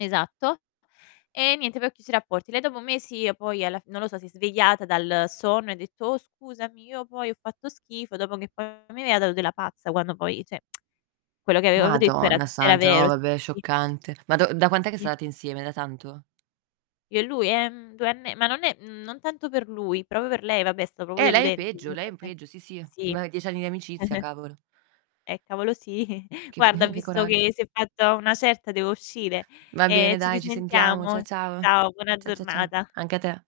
Esatto. E, niente, poi ho chiuso i rapporti. Lei dopo mesi, poi alla f non lo so, si è svegliata dal sonno e ha detto: "Oh, scusami, io poi ho fatto schifo." Dopo che poi mi aveva dato della pazza quando poi, cioè quello che avevo detto era Madonna era santa, no vero. Sì, vabbè sì, sì. scioccante. Ma da da quant'è che Sì. state insieme? Da tanto? Io e lui, ehm, 2 anne ma non è mhmm, non tanto per lui, proprio per lei, vabbè, è stato proprio Eh lei è deludente peggio, lei è ovviamente. peggio sì, sì. Sì. Ma 10 anni di amicizia, cavolo. Eh, cavolo sì. Che Guarda, ho che visto coragg che si è fatta una certa devo uscire. Va Eh, bene ci dai, ci sentiamo. Cia risentiamo. ciao. Ciao, buona Cia cia cia giornata. Anche a te.